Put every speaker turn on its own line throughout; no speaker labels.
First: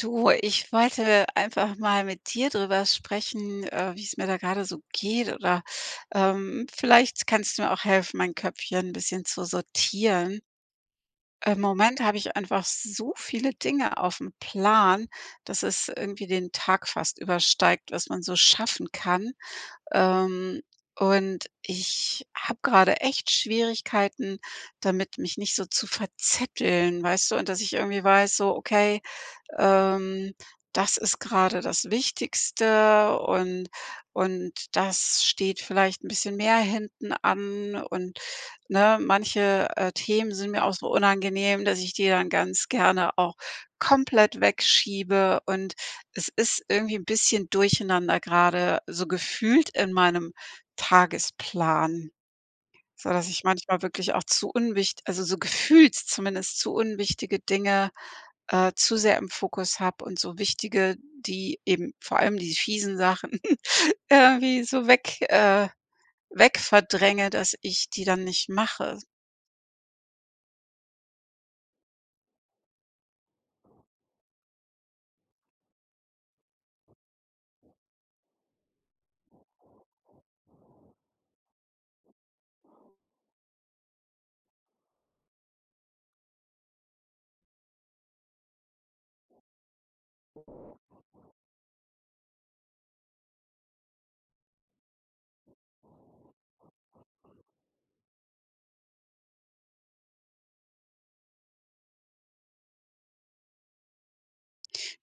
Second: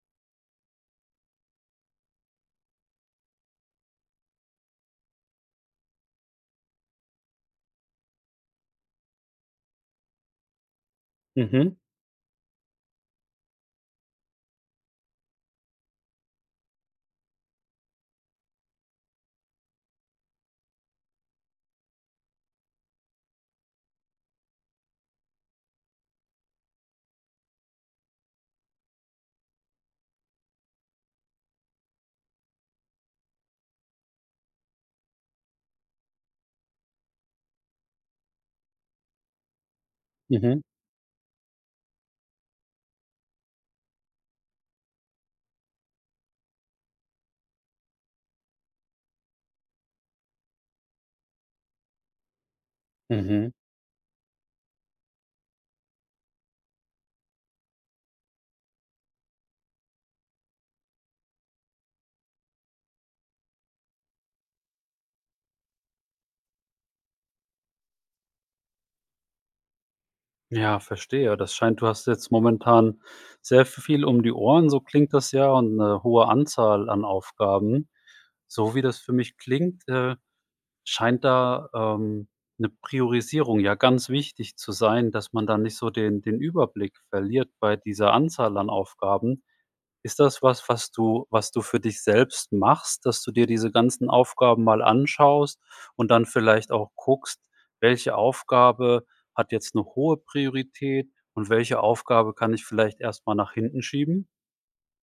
Du, ich wollte einfach mal mit dir drüber sprechen, äh, wie es mir da gerade so geht oder, ähm, vielleicht kannst du mir auch helfen mein Köpfchen bisschen zu sortieren. Im
Mhm.
Moment habe ich einfach so viele Dinge aufm Plan, dass es irgendwie den Tag fast übersteigt, was man so schaffen kann, ähm, und ich habe gerade echt Schwierigkeiten, damit mich nicht so zu verzetteln, weißt du? Und dass ich irgendwie weiß: „So, okay, ähm, das ist gerade das Wichtigste und und das steht vielleicht 'n bisschen mehr hinten an,“ und, ne? Manche, äh, Themen sind
Mhm.
mir auch so unangenehm, dass ich die dann ganz gerne auch komplett wegschiebe und es ist irgendwie 'n bisschen durcheinander gerade so gefühlt in meinem Tagesplan, sodass ich
Mhm.
manchmal wirklich auch zu unwicht also, so gefühlt zumindest zu unwichtige Dinge, äh, zu sehr im Fokus habe und so wichtige, die eben vor allem diese fiesen Sachen irgendwie so weg äh, weg verdränge, dass ich die dann nicht mache.
Ja, verstehe. Das scheint, du hast jetzt momentan sehr v viel um die Ohren, so klingt das ja und 'ne hohe Anzahl an Aufgaben. So wie das für mich klingt, äh, scheint da, ähm, 'ne Priorisierung ja ganz wichtig zu sein, dass man da nicht so den den Überblick verliert bei dieser Anzahl an Aufgaben. Ist das was, was du was du für dich selbst machst, dass du dir diese ganzen Aufgaben mal anschaust und dann vielleicht auch guckst, welche Aufgabe hat jetzt 'ne hohe Priorität und welche Aufgabe kann ich vielleicht erst mal nach hinten schieben?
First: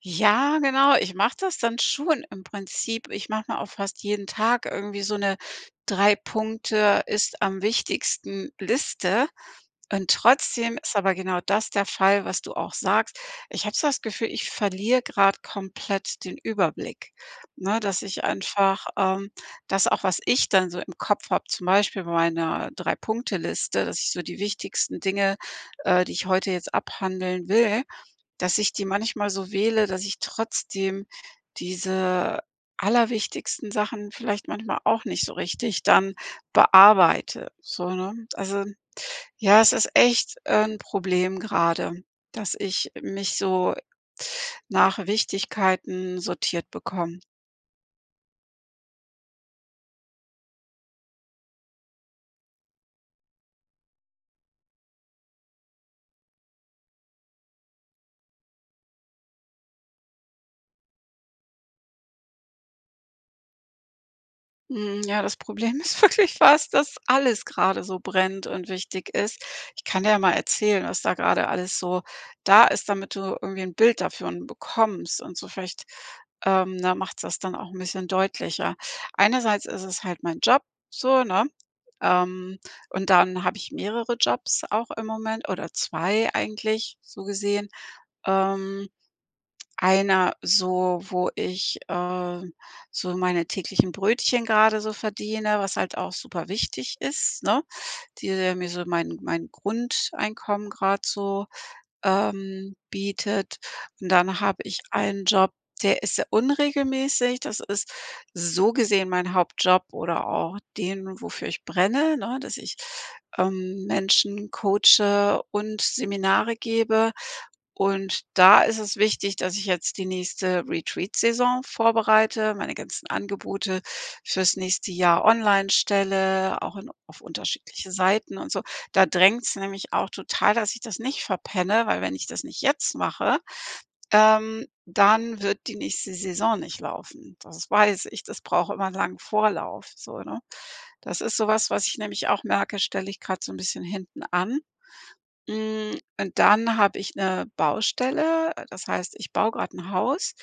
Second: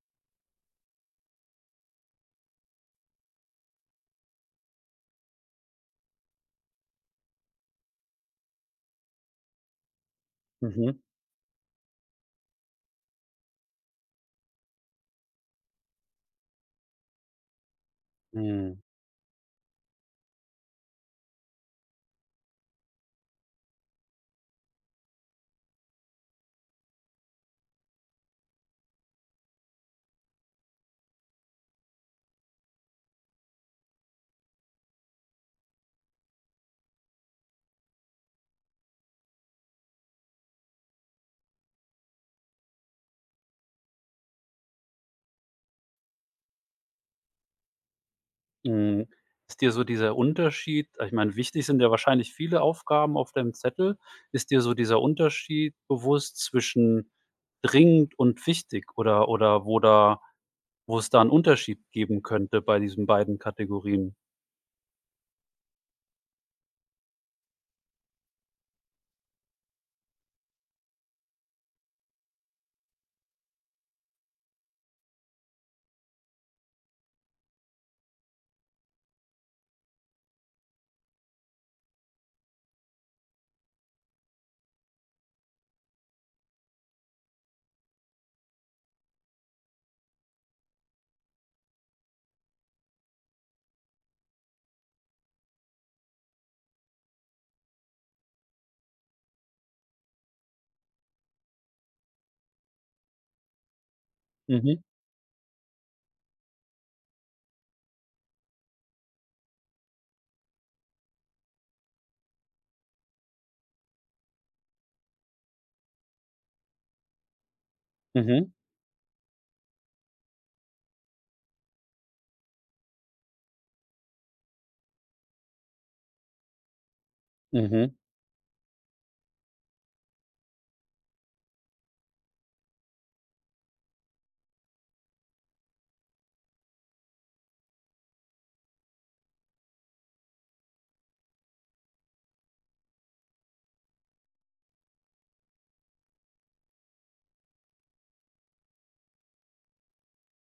Ja, genau, ich mache das dann schon im Prinzip. Ich mache mir auch fast jeden Tag irgendwie so 'ne 3- Punkte-ist-am-wichtigsten-Liste und trotzdem ist
Mhm.
aber genau das der Fall, was du auch sagst. Ich habe so das Gefühl, ich verliere grad komplett den Überblick, ne, dass ich
Mhm.
einfach ähm, dass auch was ich dann so im Kopf habe, zum Beispiel bei meiner 3- Punkte-Liste, dass ich so die wichtigsten Dinge, äh, die ich heute jetzt abhandeln will, dass ich die manchmal so wähle, dass ich trotzdem diese allerwichtigsten Sachen vielleicht manchmal auch nicht so richtig dann bearbeite, so, ne? Also, ja, es ist echt, äh, 'n Problem gerade, dass ich mich so nach Wichtigkeiten sortiert bekomme.
Mhm. Ist dir so dieser Unterschied ich meine, wichtig sind ja wahrscheinlich viele Aufgaben auf deinem Zettel. Ist dir so dieser Unterschied bewusst zwischen dringend und wichtig oder oder wo da wo es da 'n Unterschied geben könnte bei diesen beiden Kategorien?
Mhm. Ja, das Problem ist wirklich das, dass alles gerade so brennt und wichtig ist. Ich kann dir ja mal erzählen, was da gerade alles so da ist, damit du irgendwie 'n Bild davon bekommst und so vielleicht, ähm, da macht's das dann auch 'n bisschen deutlicher. Einerseits ist es halt mein Job so, ne, ähm, und dann habe ich mehrere Jobs auch im Moment oder 2 eigentlich so gesehen. Ähm. Einer so, wo ich, äh, so meine täglichen Brötchen gerade so verdiene, was halt auch superwichtig ist, ne, die mir so mein mein Grundeinkommen grad so, ähm, bietet und dann habe
Mhm.
ich einen Job, der ist sehr unregelmäßig. Das ist, so gesehen, mein Hauptjob oder auch den, wofür ich brenne, ne, dass ich, ähm, Menschen coache und Seminare gebe. Und
Mhm.
da ist es wichtig, dass ich jetzt die nächste Retreat-Saison vorbereite, meine ganzen Angebote fürs nächste Jahr online stelle, auch in auf unterschiedliche
Mhm.
Seiten und so. Da drängt's nämlich auch total, dass ich das nicht verpenne, weil wenn ich das nicht jetzt mache, ähm, dann wird die nächste Saison nicht laufen. Das weiß ich, das braucht immer lang Vorlauf so, ne? Das ist so was, was ich nämlich auch merke, das stelle ich grad so 'n bisschen hinten an. Hm, und dann habe ich 'ne Baustelle, äh, das heißt, ich baue grad 'n Haus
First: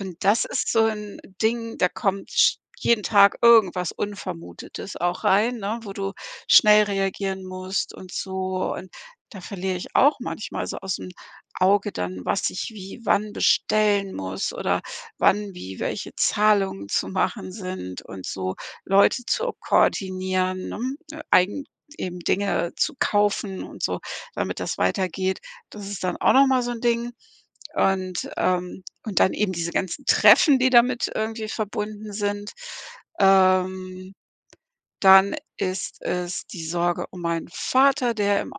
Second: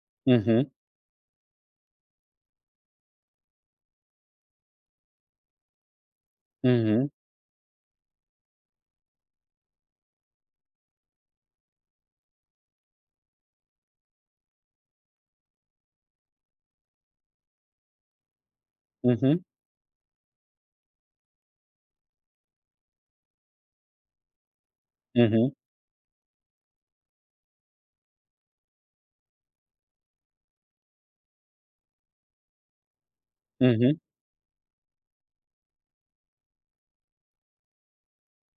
und das
Mhm.
ist so 'n Ding, da kommt sch jeden Tag irgendwas Unvermutetes auch rein, ne, wo du schnell
Mhm.
reagieren musst und so. Und da verliere ich auch manchmal so ausm Auge dann, was ich wie wann bestellen muss oder wann wie welche Zahlungen zu machen sind und so Leute
Mhm.
zu koordinieren, ne, eigen eben Dinge zu kaufen und so, damit das weitergeht.
Mhm.
Das ist dann auch noch mal so 'n Ding und, ähm und dann eben diese ganzen Treffen, die damit irgendwie verbunden sind.
Mhm.
Ähm. Dann ist es die Sorge um meinen Vater, der im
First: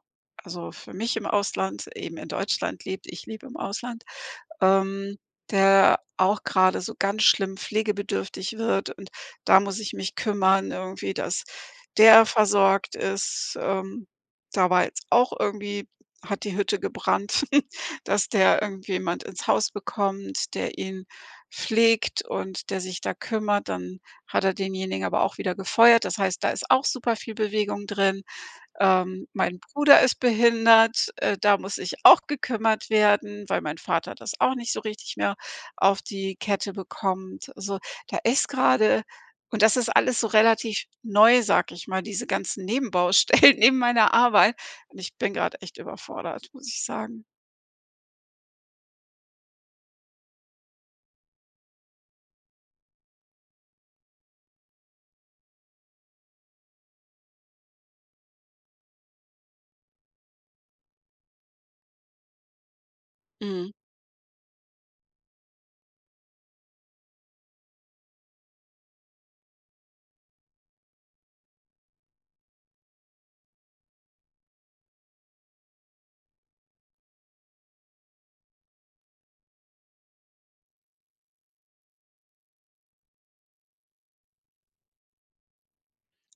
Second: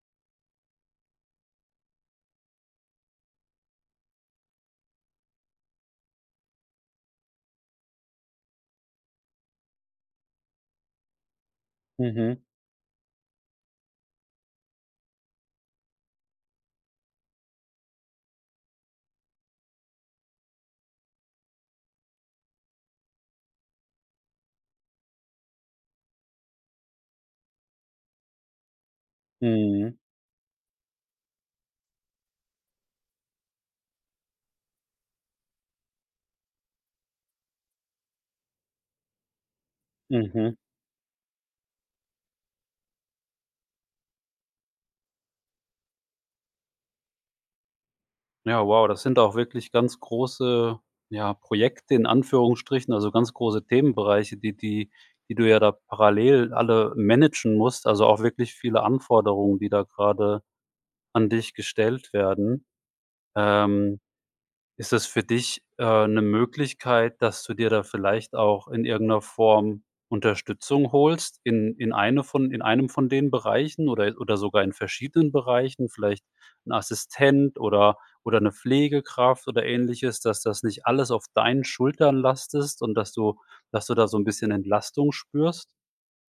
also, für mich im Ausland, eben in Deutschland lebt. Ich lebe im Ausland, ähm, der auch gerade so ganz schlimm pflegebedürftig wird und da muss ich mich kümmern irgendwie, dass der
Mhm.
versorgt ist, ähm. Da war jetzt auch irgendwie hat die Hütte gebrannt, dass der irgendjemand ins Haus bekommt, der ihn pflegt und der sich da kümmert, dann hat er denjenigen aber auch wieder gefeuert. Das heißt, da ist auch super viel Bewegung drin. Ähm, mein
Mhm.
Bruder ist behindert, äh, da muss sich auch gekümmert werden, weil mein Vater das auch nicht so richtig mehr auf die Kette bekommt. So, da ist gerade und das ist alles so
Mhm.
relativ neu, sage ich mal, diese ganzen Nebenbaustellen neben meiner Arbeit. Und ich bin grad echt überfordert, muss ich sagen.
Ja, wow, das sind auch wirklich ganz große, ja, Projekte in Anführungsstrichen, also, ganz große Themenbereiche, die die die du ja da parallel alle managen musst, also, auch wirklich viele Anforderungen, die da grade an dich gestellt werden.
Mhm.
Ähm, ist das für dich, äh, 'ne Möglichkeit, dass du dir da vielleicht auch in irgend 'ner Form Unterstützung holst in in eine von in einem von den Bereichen oder oder sogar in verschiedenen Bereichen, vielleicht 'n Assistent oder oder 'ne Pflegekraft oder Ähnliches, dass das nicht alles auf deinen Schultern lastest und dass du dass du da so 'n bisschen Entlastung spürst?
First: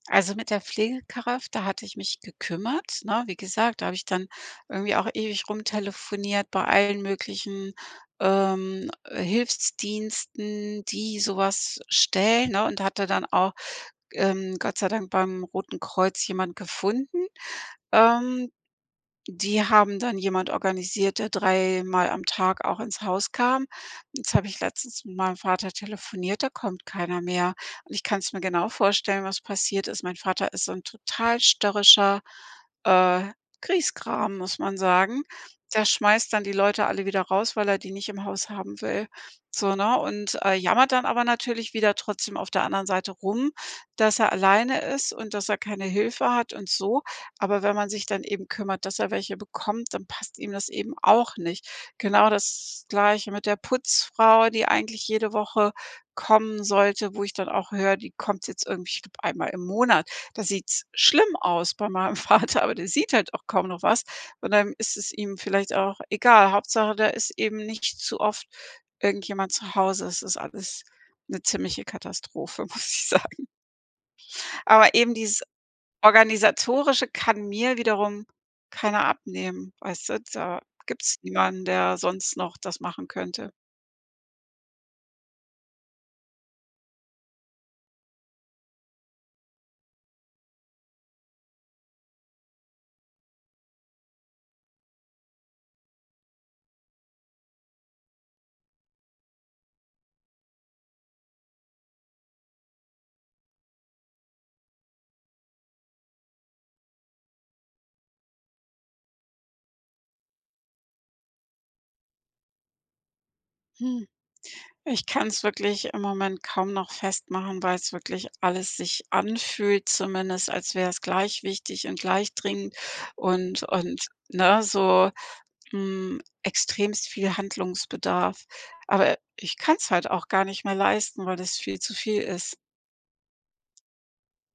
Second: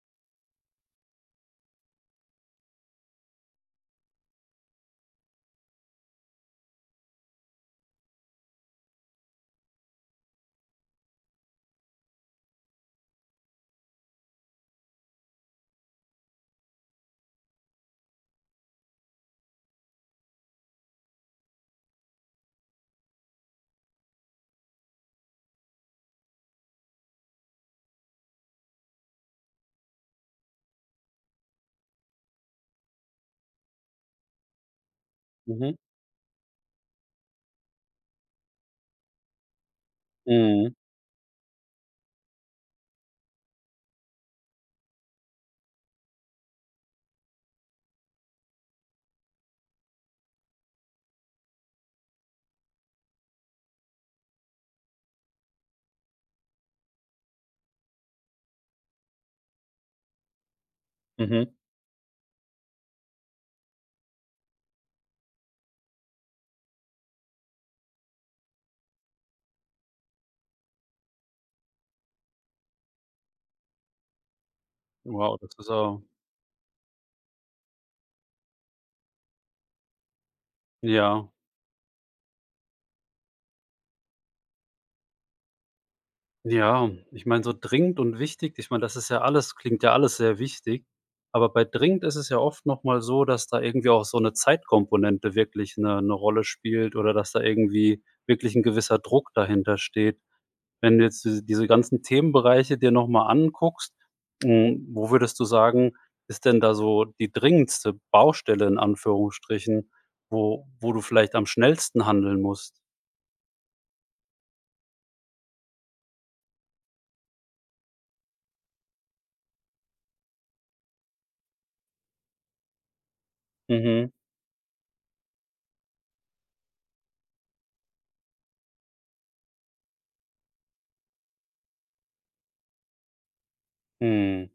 Also, mit der Pflegekraft, da hatte ich mich gekümmert, ne? Wie gesagt, da habe ich dann irgendwie auch ewig rumtelefoniert bei allen möglichen, ähm, äh, Hilfsdiensten, die sowas stellen, ne und hatte dann auch, ähm, Gott sei Dank beim Roten Kreuz jemand gefunden. Ähm, die haben dann jemand organisiert, der dreimal am Tag auch ins Haus kam. Jetzt habe ich letztens mit meinem Vater telefoniert, da kommt keiner mehr und ich kann's mir genau vorstellen, was passiert ist. Mein Vater ist so 'n total störrischer, äh, Grieskram, muss man sagen.
Mhm.
Der schmeißt dann die Leute alle wieder raus, weil er die nicht im Haus haben will, so, ne und, äh,
Mhm.
jammert dann aber natürlich wieder trotzdem auf der anderen Seite rum, dass er alleine ist und dass er keine Hilfe hat und so, aber wenn man sich dann eben kümmert, dass er welche bekommt, dann passt ihm das eben auch nicht. Genau das Gleiche mit der Putzfrau, die eigentlich jede Woche kommen sollte, wo ich dann auch höre, die kommt jetzt irgendwie ich glaube einmal im Monat. Da sieht's schlimm
Mhm.
aus bei meinem Vater, aber der sieht halt auch kaum noch was und dann ist es ihm vielleicht auch egal. Hauptsache, da ist eben nicht zu oft irgendjemand zu Hause. Es ist alles 'ne ziemliche Katastrophe, muss ich sagen. Aber eben
Wow,
dieses
das ist aber
Organisatorische kann mir wiederum keiner abnehmen, weißt du, da gibt's
Ja.
niemanden, der sonst noch das machen könnte.
Ja, ich meine, so dringend und wichtig ich meine, das ist ja alles klingt ja alles sehr wichtig, aber bei dringend ist es ja oft noch mal so, dass da irgendwie auch so 'ne Zeitkomponente wirklich 'ne 'ne Rolle spielt oder dass da irgendwie wirklich 'n gewisser Druck dahintersteht. Wenn du jetzt diese diese ganzen Themenbereiche dir noch mal anguckst, hm, wo würdest du sagen, ist denn da so die dringendste Baustelle in Anführungsstrichen, wo wo du vielleicht am schnellsten handeln musst?
Hm, ich kann's wirklich im Moment kaum noch festmachen, weil's wirklich alles sich anfühlt, zumindest als wäre es gleich wichtig und gleich dringend und und,
Mhm.
ne, so hm, extremst viel Handlungsbedarf. Aber ich kann's halt auch gar nicht mehr leisten, weil das viel zu viel ist.
Mhm.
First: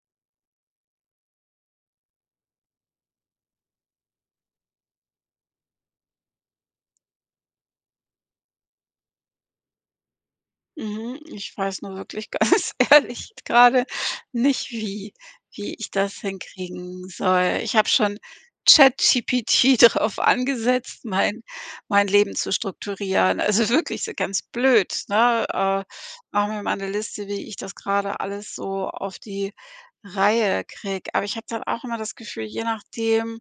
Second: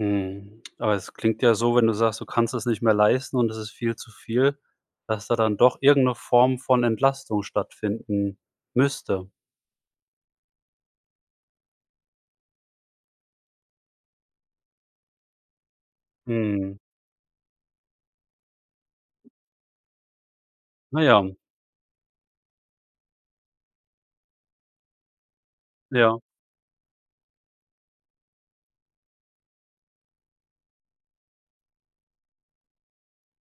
Mhm, aber das klingt ja so, wenn du sagst, du kannst es nicht mehr leisten und es ist viel zu viel, dass da dann doch irgend 'ne Form von Entlastung stattfinden müsste.
Mhm. Ich weiß nur wirklich ganz ehrlich, gerade nicht wie wie ich das
Mhm.
hinkriegen soll. Ich habe schon ChatGPT drauf
Na
angesetzt,
ja.
mein mein Leben zu strukturieren. Also, wirklich so ganz blöd, ne, äh:
Ja.
„Mach mir mal 'ne Liste, wie ich das gerade alles so auf die Reihe kriege.“ Aber ich habe dann auch immer das Gefühl, je nachdem,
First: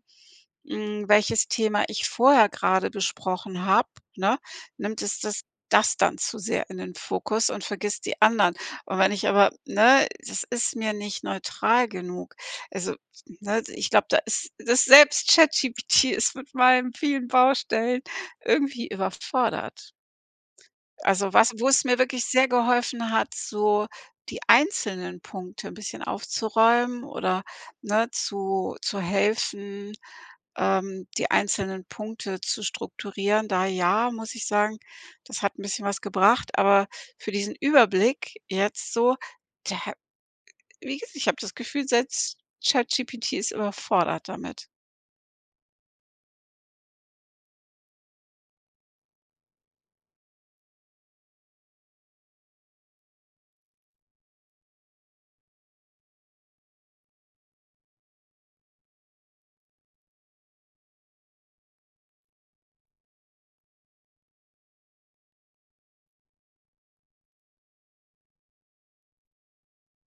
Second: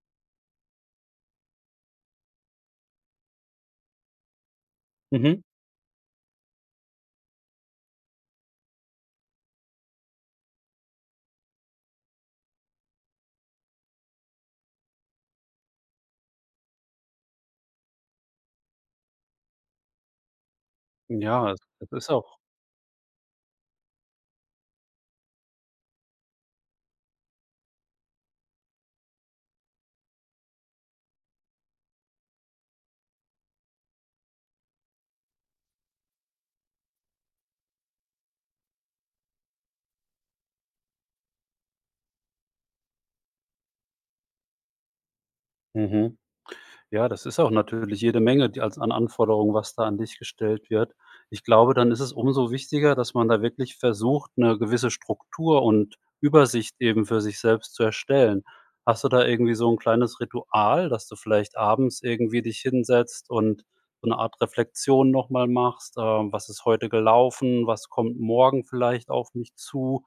hm, welches Thema ich vorher gerade besprochen habe, ne, nimmt es das
Mhm.
das dann zu sehr in den Fokus und vergisst die anderen. Und wenn ich aber, ne, das ist mir nicht neutral genug. Also, ne, ich glaube da ist dass selbst ChatGPT ist mit meinen vielen Baustellen irgendwie überfordert. Also, was
Ja,
wo es
das
mir
ist
wirklich
auch
sehr geholfen hat, so die einzelnen Punkte 'n bisschen aufzuräumen oder ne zu zu helfen, ähm, die einzelnen Punkte zu strukturieren. Da ja, muss ich sagen, das hat 'n bisschen was gebracht, aber für diesen Überblick jetzt so, da wie gesagt, ich habe das Gefühl selbst ChatGPT ist überfordert damit.
Mhm. Ja, das ist auch natürlich jede Menge, die als an Anforderungen, was da an dich gestellt wird. Ich glaube, dann ist es umso wichtiger, dass man da wirklich versucht, 'ne gewisse Struktur und Übersicht eben für sich selbst zu erstellen. Hast du da irgendwie so 'n kleines Ritual, dass du vielleicht abends irgendwie dich hinsetzt und so 'ne Art Reflexion nochmal machst, ähm, was ist heute gelaufen, was kommt morgen vielleicht auf mich zu?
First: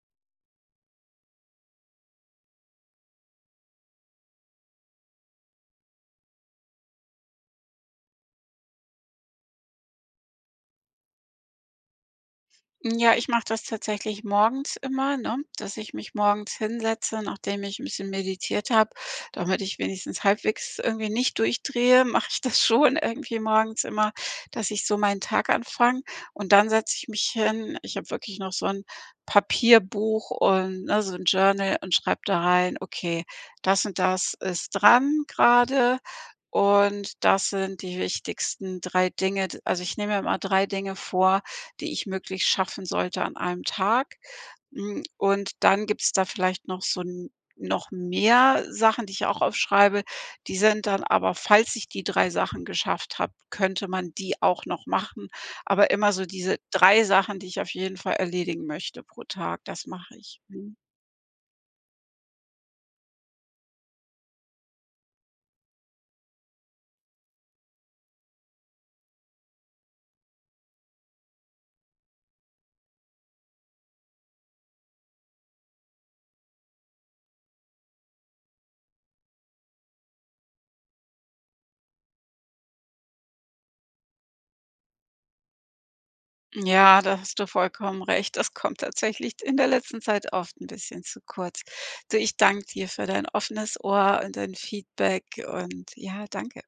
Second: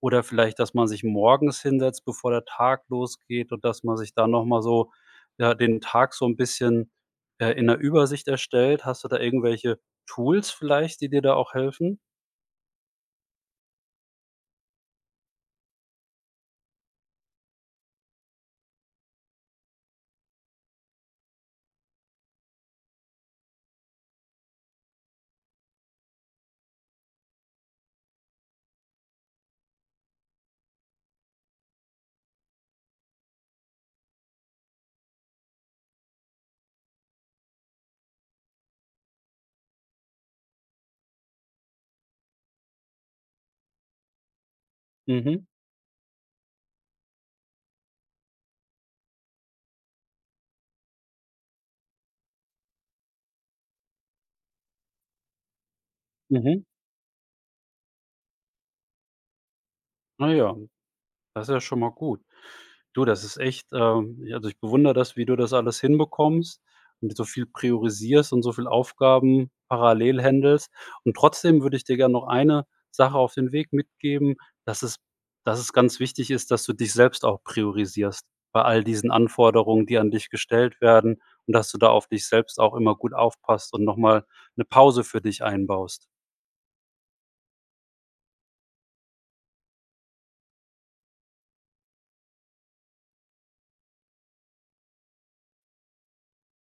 Oder vielleicht, dass man sich morgens hinsetzt, bevor der Tag losgeht, und dass man sich da noch mal so, ja, den Tag so 'n bisschen, äh, in 'ner Übersicht erstellt. Hast du da irgendwelche Tools vielleicht, die dir da auch helfen?
Hm, ja, ich mache das tatsächlich morgens immer, ne, dass ich mich morgens hinsetze, nachdem ich 'n bisschen meditiert habe, damit ich wenigstens halbwegs irgendwie nicht durchdrehe, mache ich das schon irgendwie morgens immer, dass ich so meinen Tag anfange und dann setze ich mich hin. Ich habe wirklich noch so 'n Papierbuch und ne, so 'n Journal und schreibe da rein: „Okay, das und das ist dran gerade und das sind die wichtigsten 3 Dinge.“ D also, ich nehme mir immer 3 Dinge vor, die ich möglichst schaffen sollte an einem Tag, hm,
Mhm.
und dann gibt's da vielleicht noch so 'n noch mehr Sachen, die ich auch aufschreibe. Die sind dann aber, falls ich die 3 Sachen geschafft habe, könnte man die auch noch machen. Aber immer so diese
Mhm.
3 Sachen, die ich auf jeden Fall erledigen möchte pro Tag, das mache
Ah,
ich.
ja,
Mhm.
das ist ja schon mal gut. Du, das ist echt, ähm ja, also, ich bewundere das, wie du das alles hinbekommst, mit so viel priorisierst und so viel Aufgaben parallel händelst. Und trotzdem würde ich dir gern noch eine Sache auf den Weg mitgeben, dass es dass es ganz wichtig ist, dass du dich selbst auch priorisierst bei all diesen Anforderungen, die an dich gestellt werden, und dass du da auf dich selbst auch immer gut aufpasst und noch mal 'ne Pause für dich einbaust.
Ja, da hast du vollkommen recht. Das kommt tatsächlich d in der letzten Zeit oft 'n bisschen zu kurz. Du, ich danke dir für dein offenes Ohr und dein Feedback und ja danke.